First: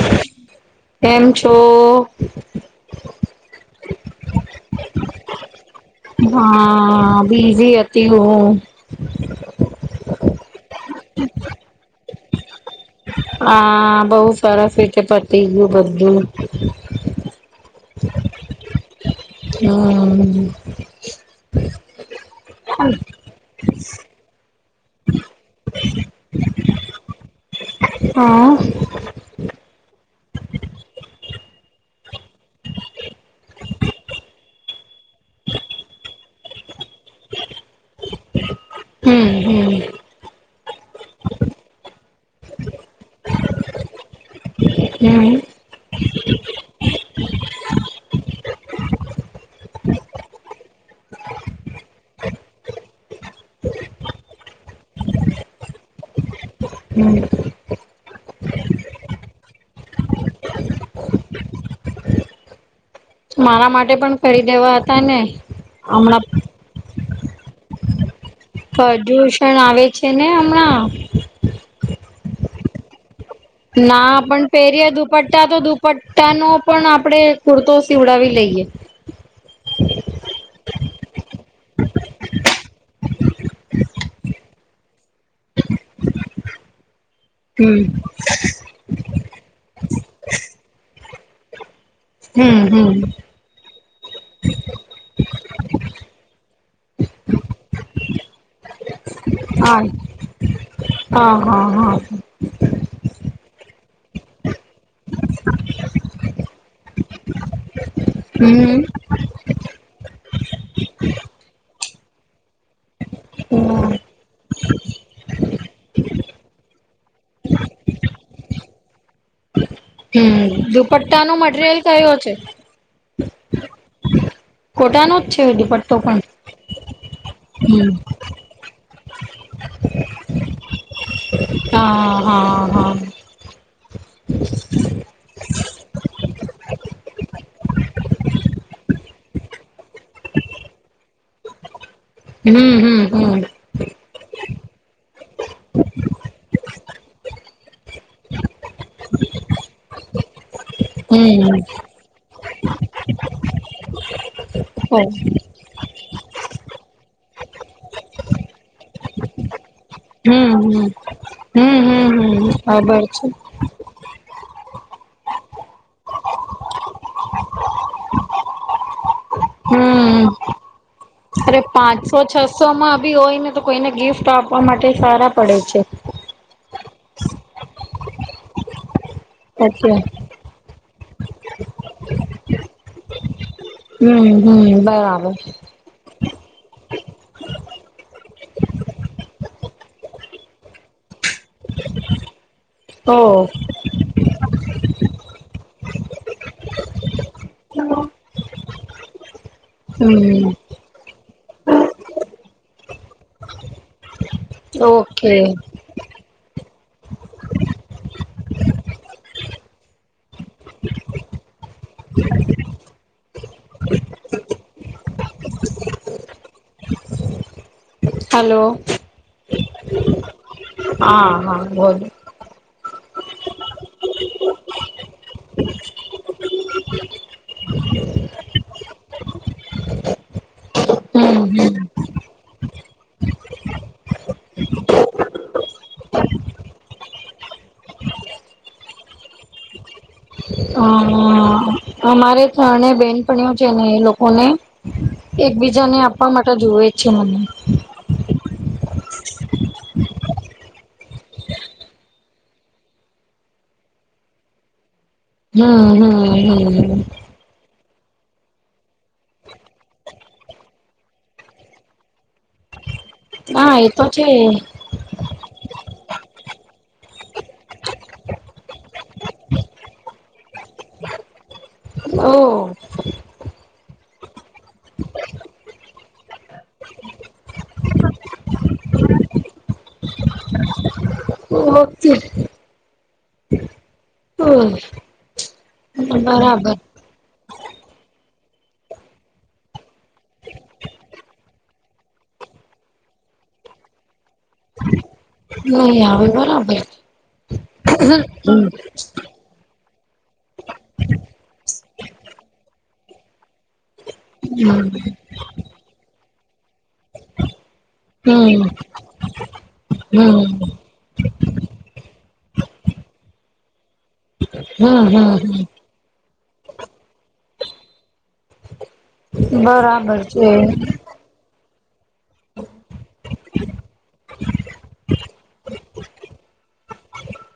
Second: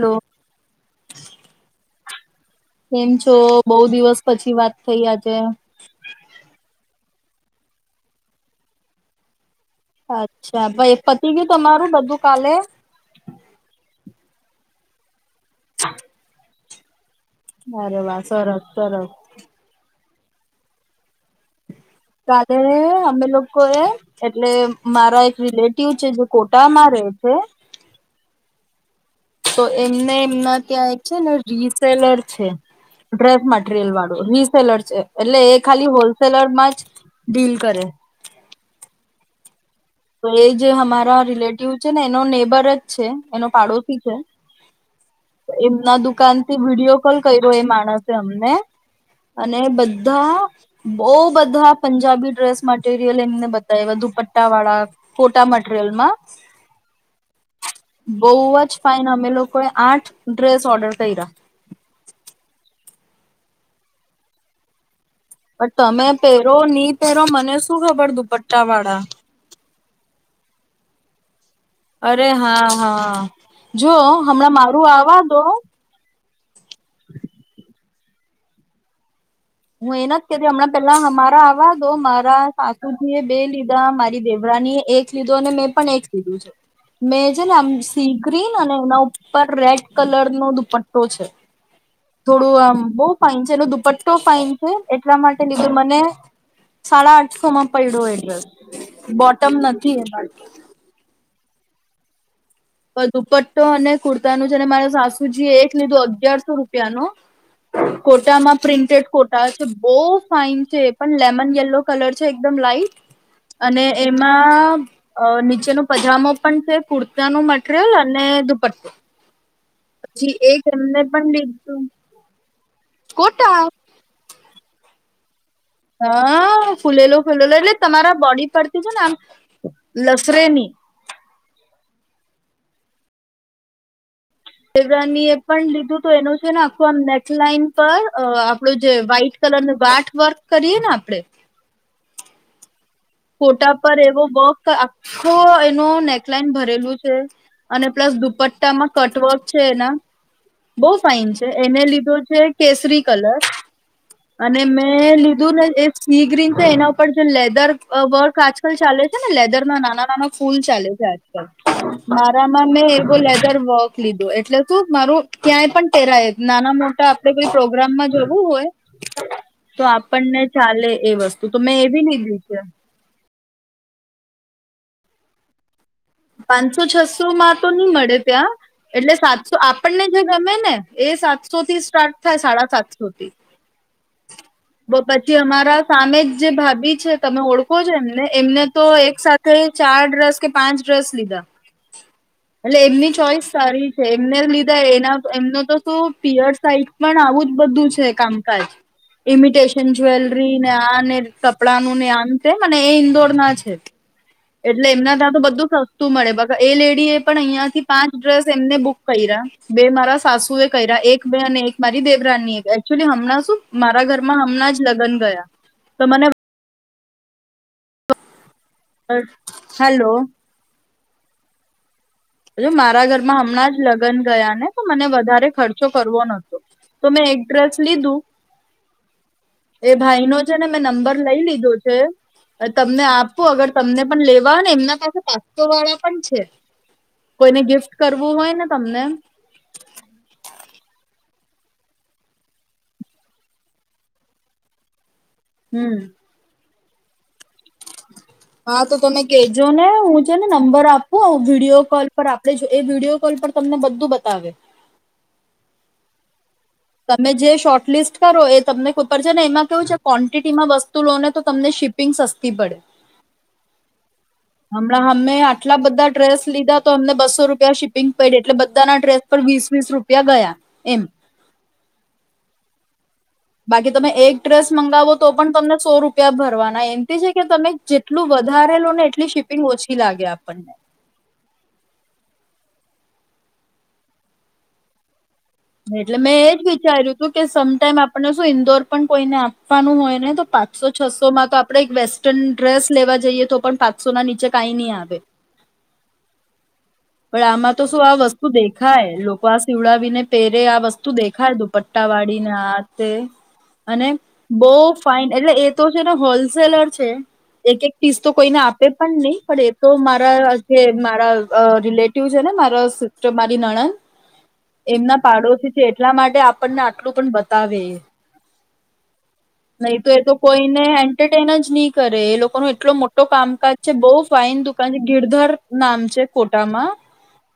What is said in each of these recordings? Hello કેમ છો? કેમ છો બહુ દિવસ પછી વાત થઈ આજે. હા બીઝી હતી હું. અચ્છ [unintelligible] પતી ગયું તમારું બધું. કાલે હા બહુ સરસ રીતે પ પતી ગયું બધું. [inaudible] અરે વાહ સરસ સરસ. હમ્મ. [unintelligible] એ અમે લોકો એ એટલે મારા એ રિલેટિવ છે, જો કોટામાં રહે છે. હા ના ત્યાં એક છે, ને રીસેલર છે, ડ્રેસ મટીરિયલ વાળું રીસેલર, છે એટલે એ ખાલી હોલસેલરમાં જ ડીલ કરે. હમ્મ હમ્મ. તો એ જે અમારા રિલેટિવ છે, ને એનો નેબર જ છે, એનો પાડોશી છે. હમ્મ એમના દુ કાનથી વિડીિયો કોલ કર્યો. એ માણસે અમને અને બધ બહું બધા પંજાબી ડ્રેસ મટીરિયલ એમને, બતાય દુપટ્ટા વાળા... ફોટા મટીરિયલમાં હમ્મ. બો જ ફાાઈન. અમે લોકોએ આઠ ડ્રેસ ઓર્ડર કર્યા. મારા માટે પણ કરી દેવા હતા. ને પણ તમે હમણાં પેરો ની પેરો, મને શું ખબર, દુપટ્ટ પર્યુષણ આવે છે ને, હમણાં? અરે, હા હા! જો ના, પણ હમણાં મારું પેરી આવા દો દુપટ્ટા તો દુપટ ટાનો પણ આપણે કુર્તો સીવડાવી લઈએ. હું એ ના કેતી, અમણાં પેલા હમારા આવવાદો. મારા સાસુજી એ બે લીધા, મારી દેવરાની એક લીધો અને મેં પણ એક લીધું છે. મેં છે ને આમ હમ્મ સી ગ્રીન અને એના ઉપર રેડ કલર નો દુપટ્ટો છે [inaudible] થોડું હમ્મ આમ હમ્મ બો ફઇન છે, એનો દુપટ્ટો એટલા માટે લીધુ, મને સાડા આઠસો માં પડ્યો એ ડ્રેસ. બોટમ હા નથી એ હા, હા, હા. દુપટ્ટો અને કુર્તાનું જેને મારા સાસુજી એ એક લીધું, અગારસો રૂપિયાનું. કોટામાં હમ્મ પ્રિન્ટેડ કોટા છે, બોવ ફાઈન છે, પણ લેમન યેલો કલર છે, એકદમ લાઈટ અને હમ્મ. એમા ચનો પજામો પણ છે, કુર્તાનું મટ રિયલ અને દુપટ્ટો પછી હમ્મ, એક એમને દુપટ્ટા પણ નો મટીરિયલ લીધું કયો છે? કોટા ખોટાનું.. હા. ફૂલેલો ફૂલેલો, એટલે હમ તમારા બોડી પરથી છે ને, આમ લસરેની. હમ્. એની... પણ લીધું તો એનું છે ને. આખું આમ નેકલાઇન પર, આપણું જે વ્હાઈટ કલર નું ગાંઠ વર્ક કરીએ ને, આપણે... હમ્, હમ! ફોટા પર એવો વર્ક, આખો એનો નેકલાઈન ભરેલું છે, અને પ્લસ દુપટ્ટામાં કટવર્ક છે. એના બહુ હમ હમ ફાાઈન છે. એને લીધો છે, કેસરી કલર અને મેં લીધું ને એ સી ગ્રીન છે. એના ઉપર... લેદર... અ, બો આજકાલ ચાલે છે, ને લેદર. નાના નાના ફૂલ ચાલે છે આજકાલ હમ હમ હમ હમ મારામાં મેં ખબર એવો છે લેધર વર્ક લીધું એટલે તું મારું કયાય પણ પહેરાય જ નાના મોટા આપણે કોઈ પ્રોગ્રામમાં જવું હોય તો હમ આપણને ચાલે એ વસ્તુ તો અરે મેં એવી પાંચસો લીધી છે છસો માં બી હોય ને તો કોઈને ગિફ્ટ આપવા માટે સારા પડે છે. પાંચસો છસો માં તો ની મળે ત્યાં. - એટલે સાતસો અચ્છા આપણને જે ગમે ને એ સાતસો થી સ્ટાર્ટ થાય સાડા સાતસો થી. હમ હમ બરાબર પછી અમારા સામે જ જે ભાભી છે તમે ઓળખો છો એમને એમને તો એક સાથે ચાર ડેર્સ કે પાંચ સ લીધા. એટલે એમની ઓ ચોઈસ સારી છે એમને લીધા એના એમનો તો તો પીયર સાહિત પણ આવું જ બધું છે કામકાજ એમીત ટેશન હમ જ્વેલરી ને આ ને કપ કપડાનું ને આમ તેમ ને એ ઇન્દોર ના છે. એટલે એમના તા ઓકે તો બધું સસ્તું મળે બ એ લેડી એ પણ અહિયાં થી પાંચ ડ્રેસ એમને બુક કયરા, બે મારા સાસુ એ કયરા, એક બે અને એક મારી દેવરાની એ એકચુલી હમણાં શું મારા ઘરમાં હમણાં જ લગન ગયા તો મને હલો. હેલો હા-હા બોજ. મારા ઘરમાં હમણાં જ લગન ગયા ને તો મને વધારે ખર્ચો કરવો નતો તો મેં એક ડ્રેસ લીધું એ ભાઈ નો છે ને મેં નંબર હમ લઈ લીધો હમ છે તમને આપું અગર તમને પણ લેવા ને એમના પાસે પાચસો વાળા પણ છે. કોઈને ગિફ્ટ કરવું હોય ને તમને હ અમારે ત્રણે બેનપણી ઓ છે ને એ લોકોને એકબીજાને હમ આપવા માટે જુવે છેમ. હા તો તમે કેજો ને હું છે ને નંબર આપું વિડીયો કોલ પર આપડે જે એ વિડીયો કોલ પર તમને બધું બતાવે. હમ-હમ-હમ. તમે જે શોટ લિસ્ટ કરો એ તમને ખુદ છે ને એમાં કેવું છે ક્વોન્ટિટીમાં વસ્તુ લો ને તો તમને શિપિંગ સસ્તી પડે. હા એતો છે. હમણાં અમે આટલા બધા ડ્રેસ લીધા તો અમને બસો રૂપિયા શિપિંગ પયડી એટલે બધાના ડ્રેસ પર વીસ વીસ રૂપિયા ગયા એમ. ઓહ. બાકી તમે એક ડ્રેસ મંગાવો તો પણ તમને સો રૂપિયા ભરવાના એમથી છે કે તમે જેટલું વધારે લો ને એટલી શિપિંગ ઓછી લાગે આપણને. ઓકે એટલે મેં એજ બરાબર વિચાર્યું હતું. કે સમ ટાઈમ આપણે શું ઈન્દોર પણ કોઈને આપવાનું હોય ને તો પાંચસો છસો માં તો આપણેે એક વેસ્ટર્ન ડ્રેસ લેવા જઈએ તો પણ પાંચસો ના નીચે કાઈ ની આવે. નહીં આવે બરાબર છ. પણ આમાં તો શું આ વસ્તુ દેખાય લોકો આ સીવડાવ વીને પેરે આ વસ્તુ દેખાય દુપટ્ટા વાળીને આ તે અને બહુ હમ ફાઇન એટલે એ તો છેને હોલસેલર છે. એક એક પીસ તો કોઈને હમ આપે પણ નહી પણ એ તો હમ મારા જે મારા અ રિલેટિવ છે ને મારા સિસ્ટ મારી નણન હમ એમના હમ પાડોશી છે એટલા માટે આપ આપણને આટલું પણ બતાવે નહી તો બરાબર એ તો છે કોઈને એન્ટરટેન જ નહી કરે એ લોકો ન એટલો મોટો કામકાજ છે બહ ફાાઈન દુકાન છે ગીરધાર નામ છે કો કમાં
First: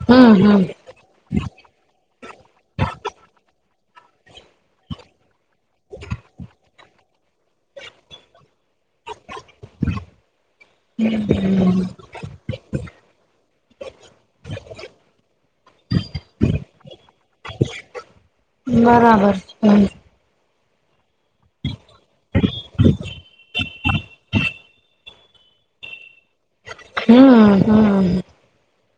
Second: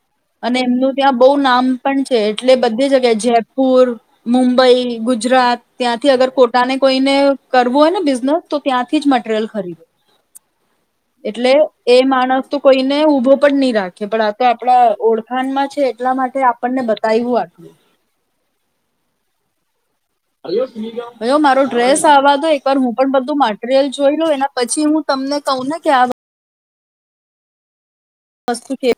હમ અને હમ એમનું ત્યાં બહુ નામ પણ છે એટલે બધી જગ્યાએ જયપુર મુંબઈ ગુજરાત ત્યાંથી અગર ખોટાને કોઈને કરવું હોય ને બિઝનેસ તો ત્યાંથી જ મટીરિયલ ખરીદ એટલે એ માણસ તો કોઈને ઉઊભો પણ નહી રાખે પણ આ તો આપડા ઓળખાણમાં છે એટલા માટે આપણને બતાવું આટલું બરાબર છે હ હ મારો ડ્રેસ આવા દો એક વાર હું પણ બધું મટીરિયલ જોઈ લઉ એના પછી હું તમને કહું ને કે આ હમ હા બસ્ હે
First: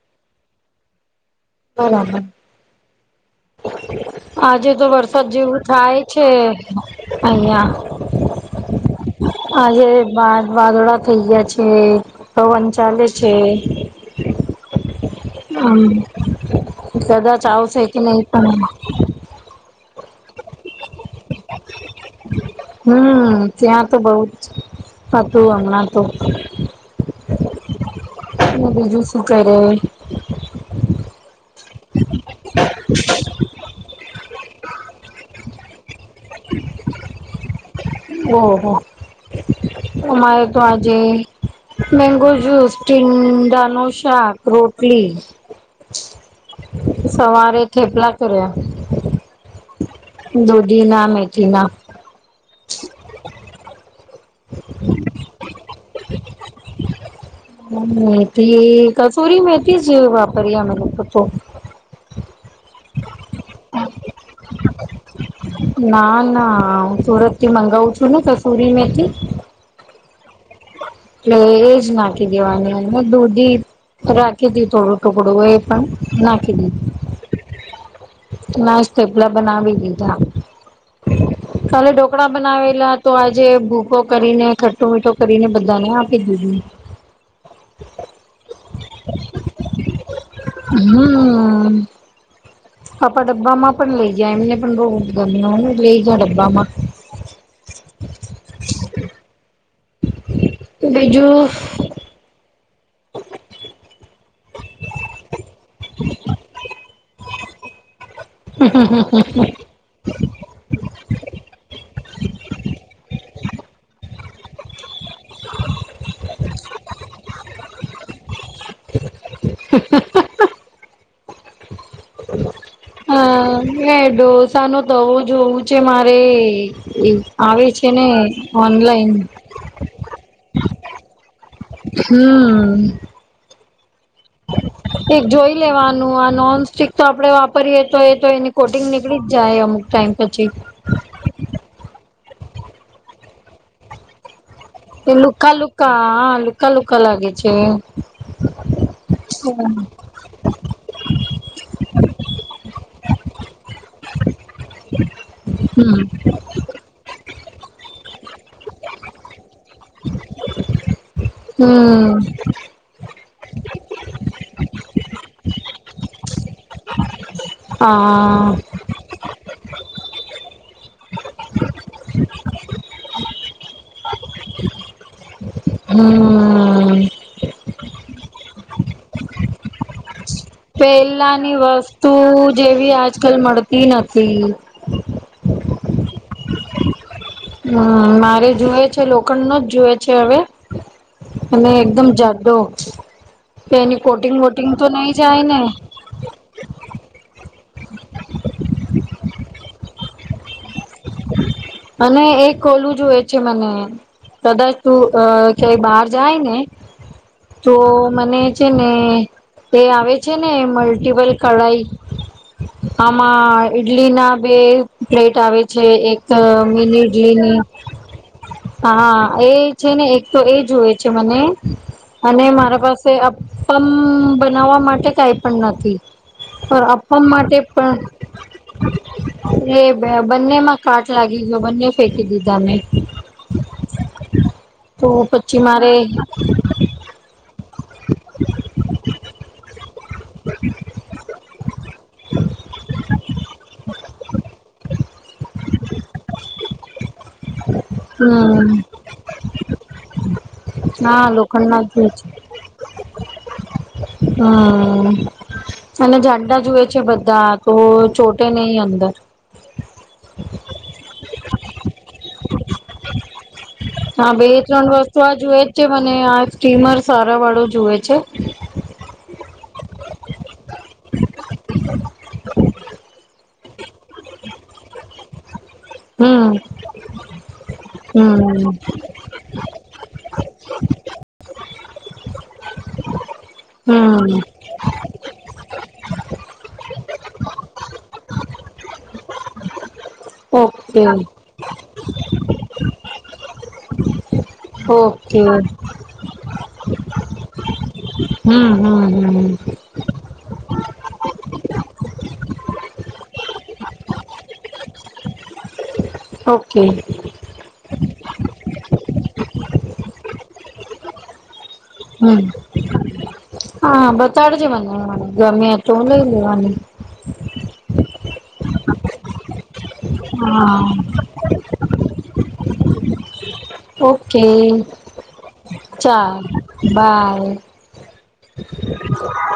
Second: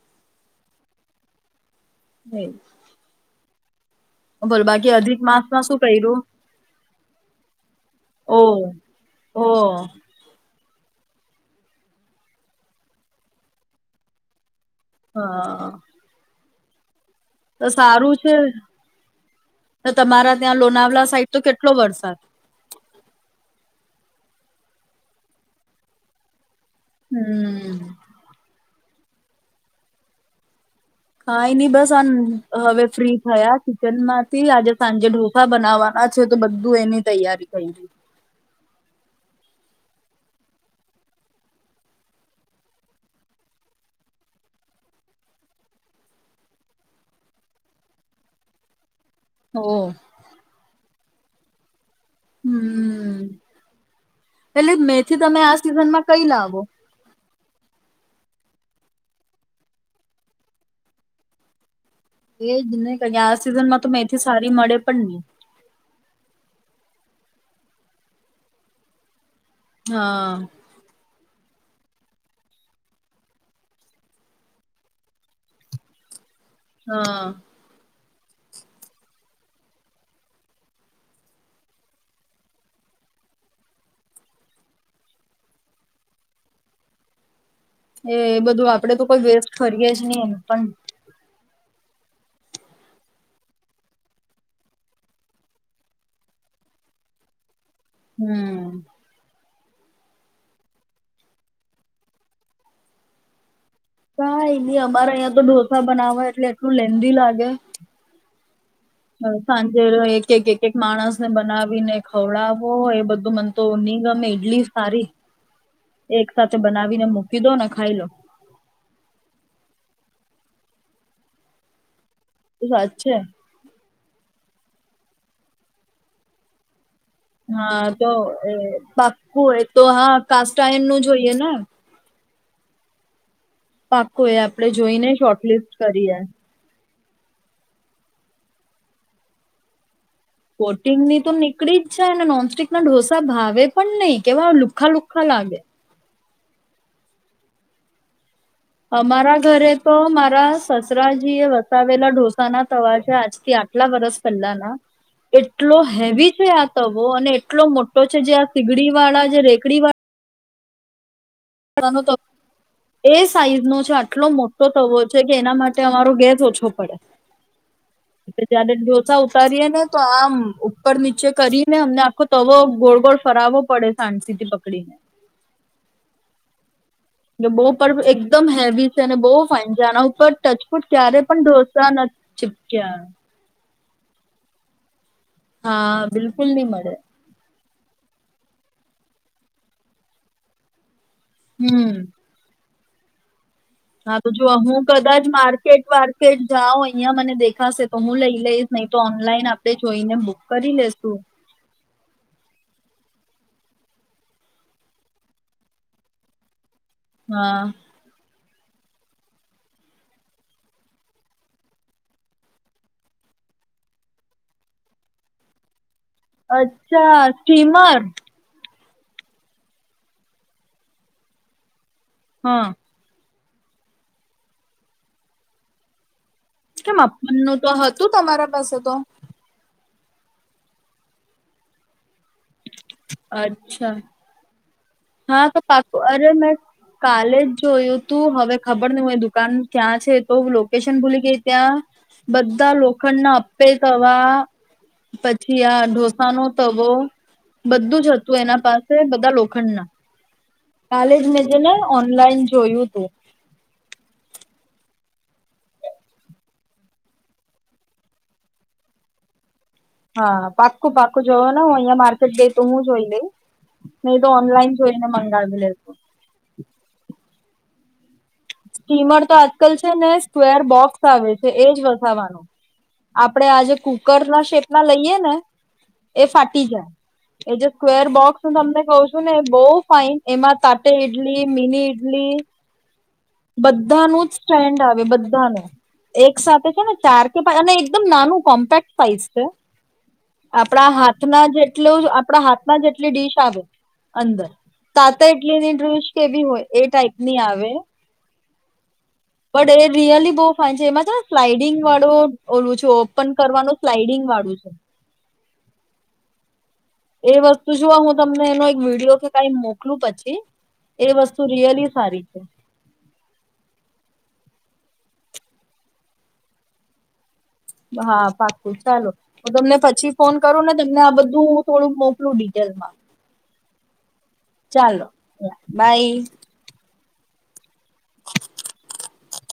હા હ હા બોલ આજે તો બાકી અધિક વરસાદ જેવું માસમાં શું થાય કર્યું છે અહં ઓ ઓ આજે બાદ વાદળા થઈયા છે પવન ચાલે છે હા હમ કદાચ તો આવશે કે સારું નહી છે પણ તો તમારા ત્યાં લોનાવલા સાઈડ તો કેટલો વરસાદ હમ ત્યાં તો બહુ જ હતું હમણાં તો હમ બીજું શું કર કઈ નઈ બસ આ હવે ફ્રી થયા કિચન માંથી આજે સાંજે ઢોસા બનાવવાના છે તો બધું એની તૈયારી થઈ ગય ઓહ અમારે તો આજે મેંગો જૂસ ટીંડા ન શાક રોટલી સવારે થેપલા કર્યા ઓ દુદી નામે [unintelligible] હમ્મ. એટલે મેથી તમે આ સિઝન માં કઈ લાવો? મેથી, કસુરી મેથીજ વાપરીએ અમે તો તો એજ નને ક આ સિઝન માં તો મેથી સારી મળે પણ નહી ના ના હ સુરત થી મંગાવું છું ને કસૂરી મેથી હા એટલે એજ નાખી દેવાની અને દૂધી રાખી હતી થોડું ટુકડું એ પણ નાખી હા મસ્ત થેપલા બનાવી દીધા કાલે ઢોકળા બનાવેલા તો આજે ભૂકો કરીને ખાટ્ટુ મીઠું કરીને બધાનું આપી દીધું. એ બધું આપડે તો કોઈ વેસ્ટ કરીએે જ નહી એમ પણ. હમ. આપણા ડબ્બામાં પણ લઈ ગયા એમને પણ બો ગમ્યું અને [inaudible] લઈ ગયા ડબ્બામાં. હમ્મ. બીજું કાયની અમારા અહીંયા તો ઢોસા બનાવા એટલે એટલું લેન્ધી લાગે. હવે સાંજે એ એક એક એક એક માણસને બનાવીને ખવડાવો હોય એ બધું મન તો ની ગમે એટલી સારી એક સાથે બનાવીને મૂકી દો ને ખાઈ લો. હાહાહાહા. તો સાચે ને ઢોસા નું તવો જોવું છે, મારે. આવે હા છે ને તો અહ ઓનલાઈન પાક્કું એ તો હા કાસ્ટાઈન નું જોઈએ ને. હમ્મ. પાકુ એ આપણે જોઈને શોર્ટલિસ્ટ લેવાનું કરીએ. આ નોન સ્ટિક તો આપણે વાપરીએ તો એ તો એની કોટિંગ નીકળી જાય અમુક ટાઈમ. પછી કોટિંગ ની તો નીકળી જાય ને નોન સ્ટીક ના ઢોસા ભાવે પણ નહી, કેવા એ લુખા લાગે લુખા-લુખા, હા લુખા-લુખા લાગે. છે. અમારા ઘરે તો મારા સસરાજી એ વસાવેલા ઢોસાના તવા છે આજથી આટલા વર્ષ પહેલાના. એટલો હમ હેવી છે આ તવો અને એટલો મોટો છે, જે આ સીગડી વાળા જે રે કડી વા [inaudible] હમ્મ. તવો એ સાઈઝ નો છે, આટલો મોટો તવો છે, કે એના માટે અમારો ગેસ ઓછો પડે. હા [unintelligible] ડોસા ઉતારીએે ને તો આમ ઉપર નીચે કરીને અમને આખો તવો ગોળ ગોળ ફરવો પડે સાણસી થી પકડીને. હમ્મ. જો બો પરબ એક એકદમ હેવી છે, અને બો ફાઇન છે, આના ઉપર ટચફૂટ ક્યારે પણ પેલાની ઢોસા વસ્તુ નથી જેવી ચીપક્યા આજકાલ મળતી નથી. હા બિલકુલ નહી મળે. હમ્મ મારે જુએ છે લોખંડ નો જ જુવે છે હવે. અને હમ એકદમ જાડો. એની હા તો કોટિંગ જો વોટિંગ હું તો નહી કદાચ જાય ને માર્કેટ બાર્કેટ જાઉં અહિયાં મને દેખાશે તો હું લઈ લઈશ નહી તો ઓનલાઈન આપડે જોઈને બુક કરી લઈશ. અને એક ખોલું જોએ. કે મને કદાચ તું અ ક્યાય બહાર જાય ને હા તો મને છે ને એ આવે છે ને મલ્ટીપલ કઢાઈ આમાં ઈડલી ના બે પ્લેટ આવે છે એક અ અચ્છા સ્ટીમર [unintelligible] હા એ છે ને એક તો એ જુવે છે મને અને હા મારા પાસે પમ બનાવવા માટે કઈ પણ નથી. પણ કેમ અપમ માટે અપનનું તો પણ હતું તમારા પાસે તો એ બ બંને માં કાટ લાગી ગયો બંને ફેંકી દીધું. અચ્છા તો હા તો પછી પાપ મારે અરે મે કાલેજ જો હું તું હવે ખબર નહ હોય દુકાન ક્યાં છે તો લોકેશન ભૂલી ગઈ ત્યાં બધા લોખંડ ના અપે તવા પછી આ ઢોસાનો તવો બધું જ હતું એના હમ પાસે બધા લોખંડના કાલે જ મેં જે ને ઓનલાઈન જોયું. તું હમ્મ. અને ઝંડા જુએ છે બધા તો ચોટે નહી અંદર. હા પાક્કું પાકું જવાના ને હું અહિયાં માર્કેટ ગઈ તો હું જોઈ લઈ નહી તો હા બે ઓનલાઈન ત્રણ જોઈને વસ્તુ આ જુએ મંગાવી જ છે લેતું. મને આ સ્ટીમર સારા વાળો જુએ છે? સ્ટીમર તો આજકાલ છે ને સ્કવેર બોક્સ આવે છે એજ વસાવાનું આપડે આ જે કુકર ના શેપ ના લઈએ ને એ હમ ફાટી જાય એ જે સ્કેવર બોક્સ હું હમ તમને કહું છું ને એ બોવ ફાઈન એમાં તાટે ઇડલી મિની ઈડલી બધાનું હમ જ સ્ટ્રેન્ડ આવે બધાનું એક સાથે છે ને ચાર કે અને એકદમ કોમ્પેક્ટ પાઇઝ છે. આપણા ઓકે હાથના જેટલું આપણા હાથ ના જેટલી ડીશ આવે અંદ તાત ઓકે ઇટલી ની ડ્ર્રીશ કેવી હોય એ ટાઈપની આવે હમ હમ. હમ પણ એ રીિયાલી બો. ફા છે એમાં છે ને સ્લાઈડિંગ વાળો ઓલું છે ઓપન કરવાનો સ્લાઈડિંગ વાળું છે. હ. એ વસ્તુ જો હું. તમને એનો એક વિડીયો કે ક મોકલું પછી એ વસ્તુ રિયલી. સારી છે હમ. હા બતાડજે મને મને ગમ્યા તો હું લઈ લેવાની. હા પાકું ચાલો હ તમને પછી. ફોન કરો ને હા તમને આ બધું થોડું. ડિટેઇલ માં. ઓકે બાય ચાર બાય. હ.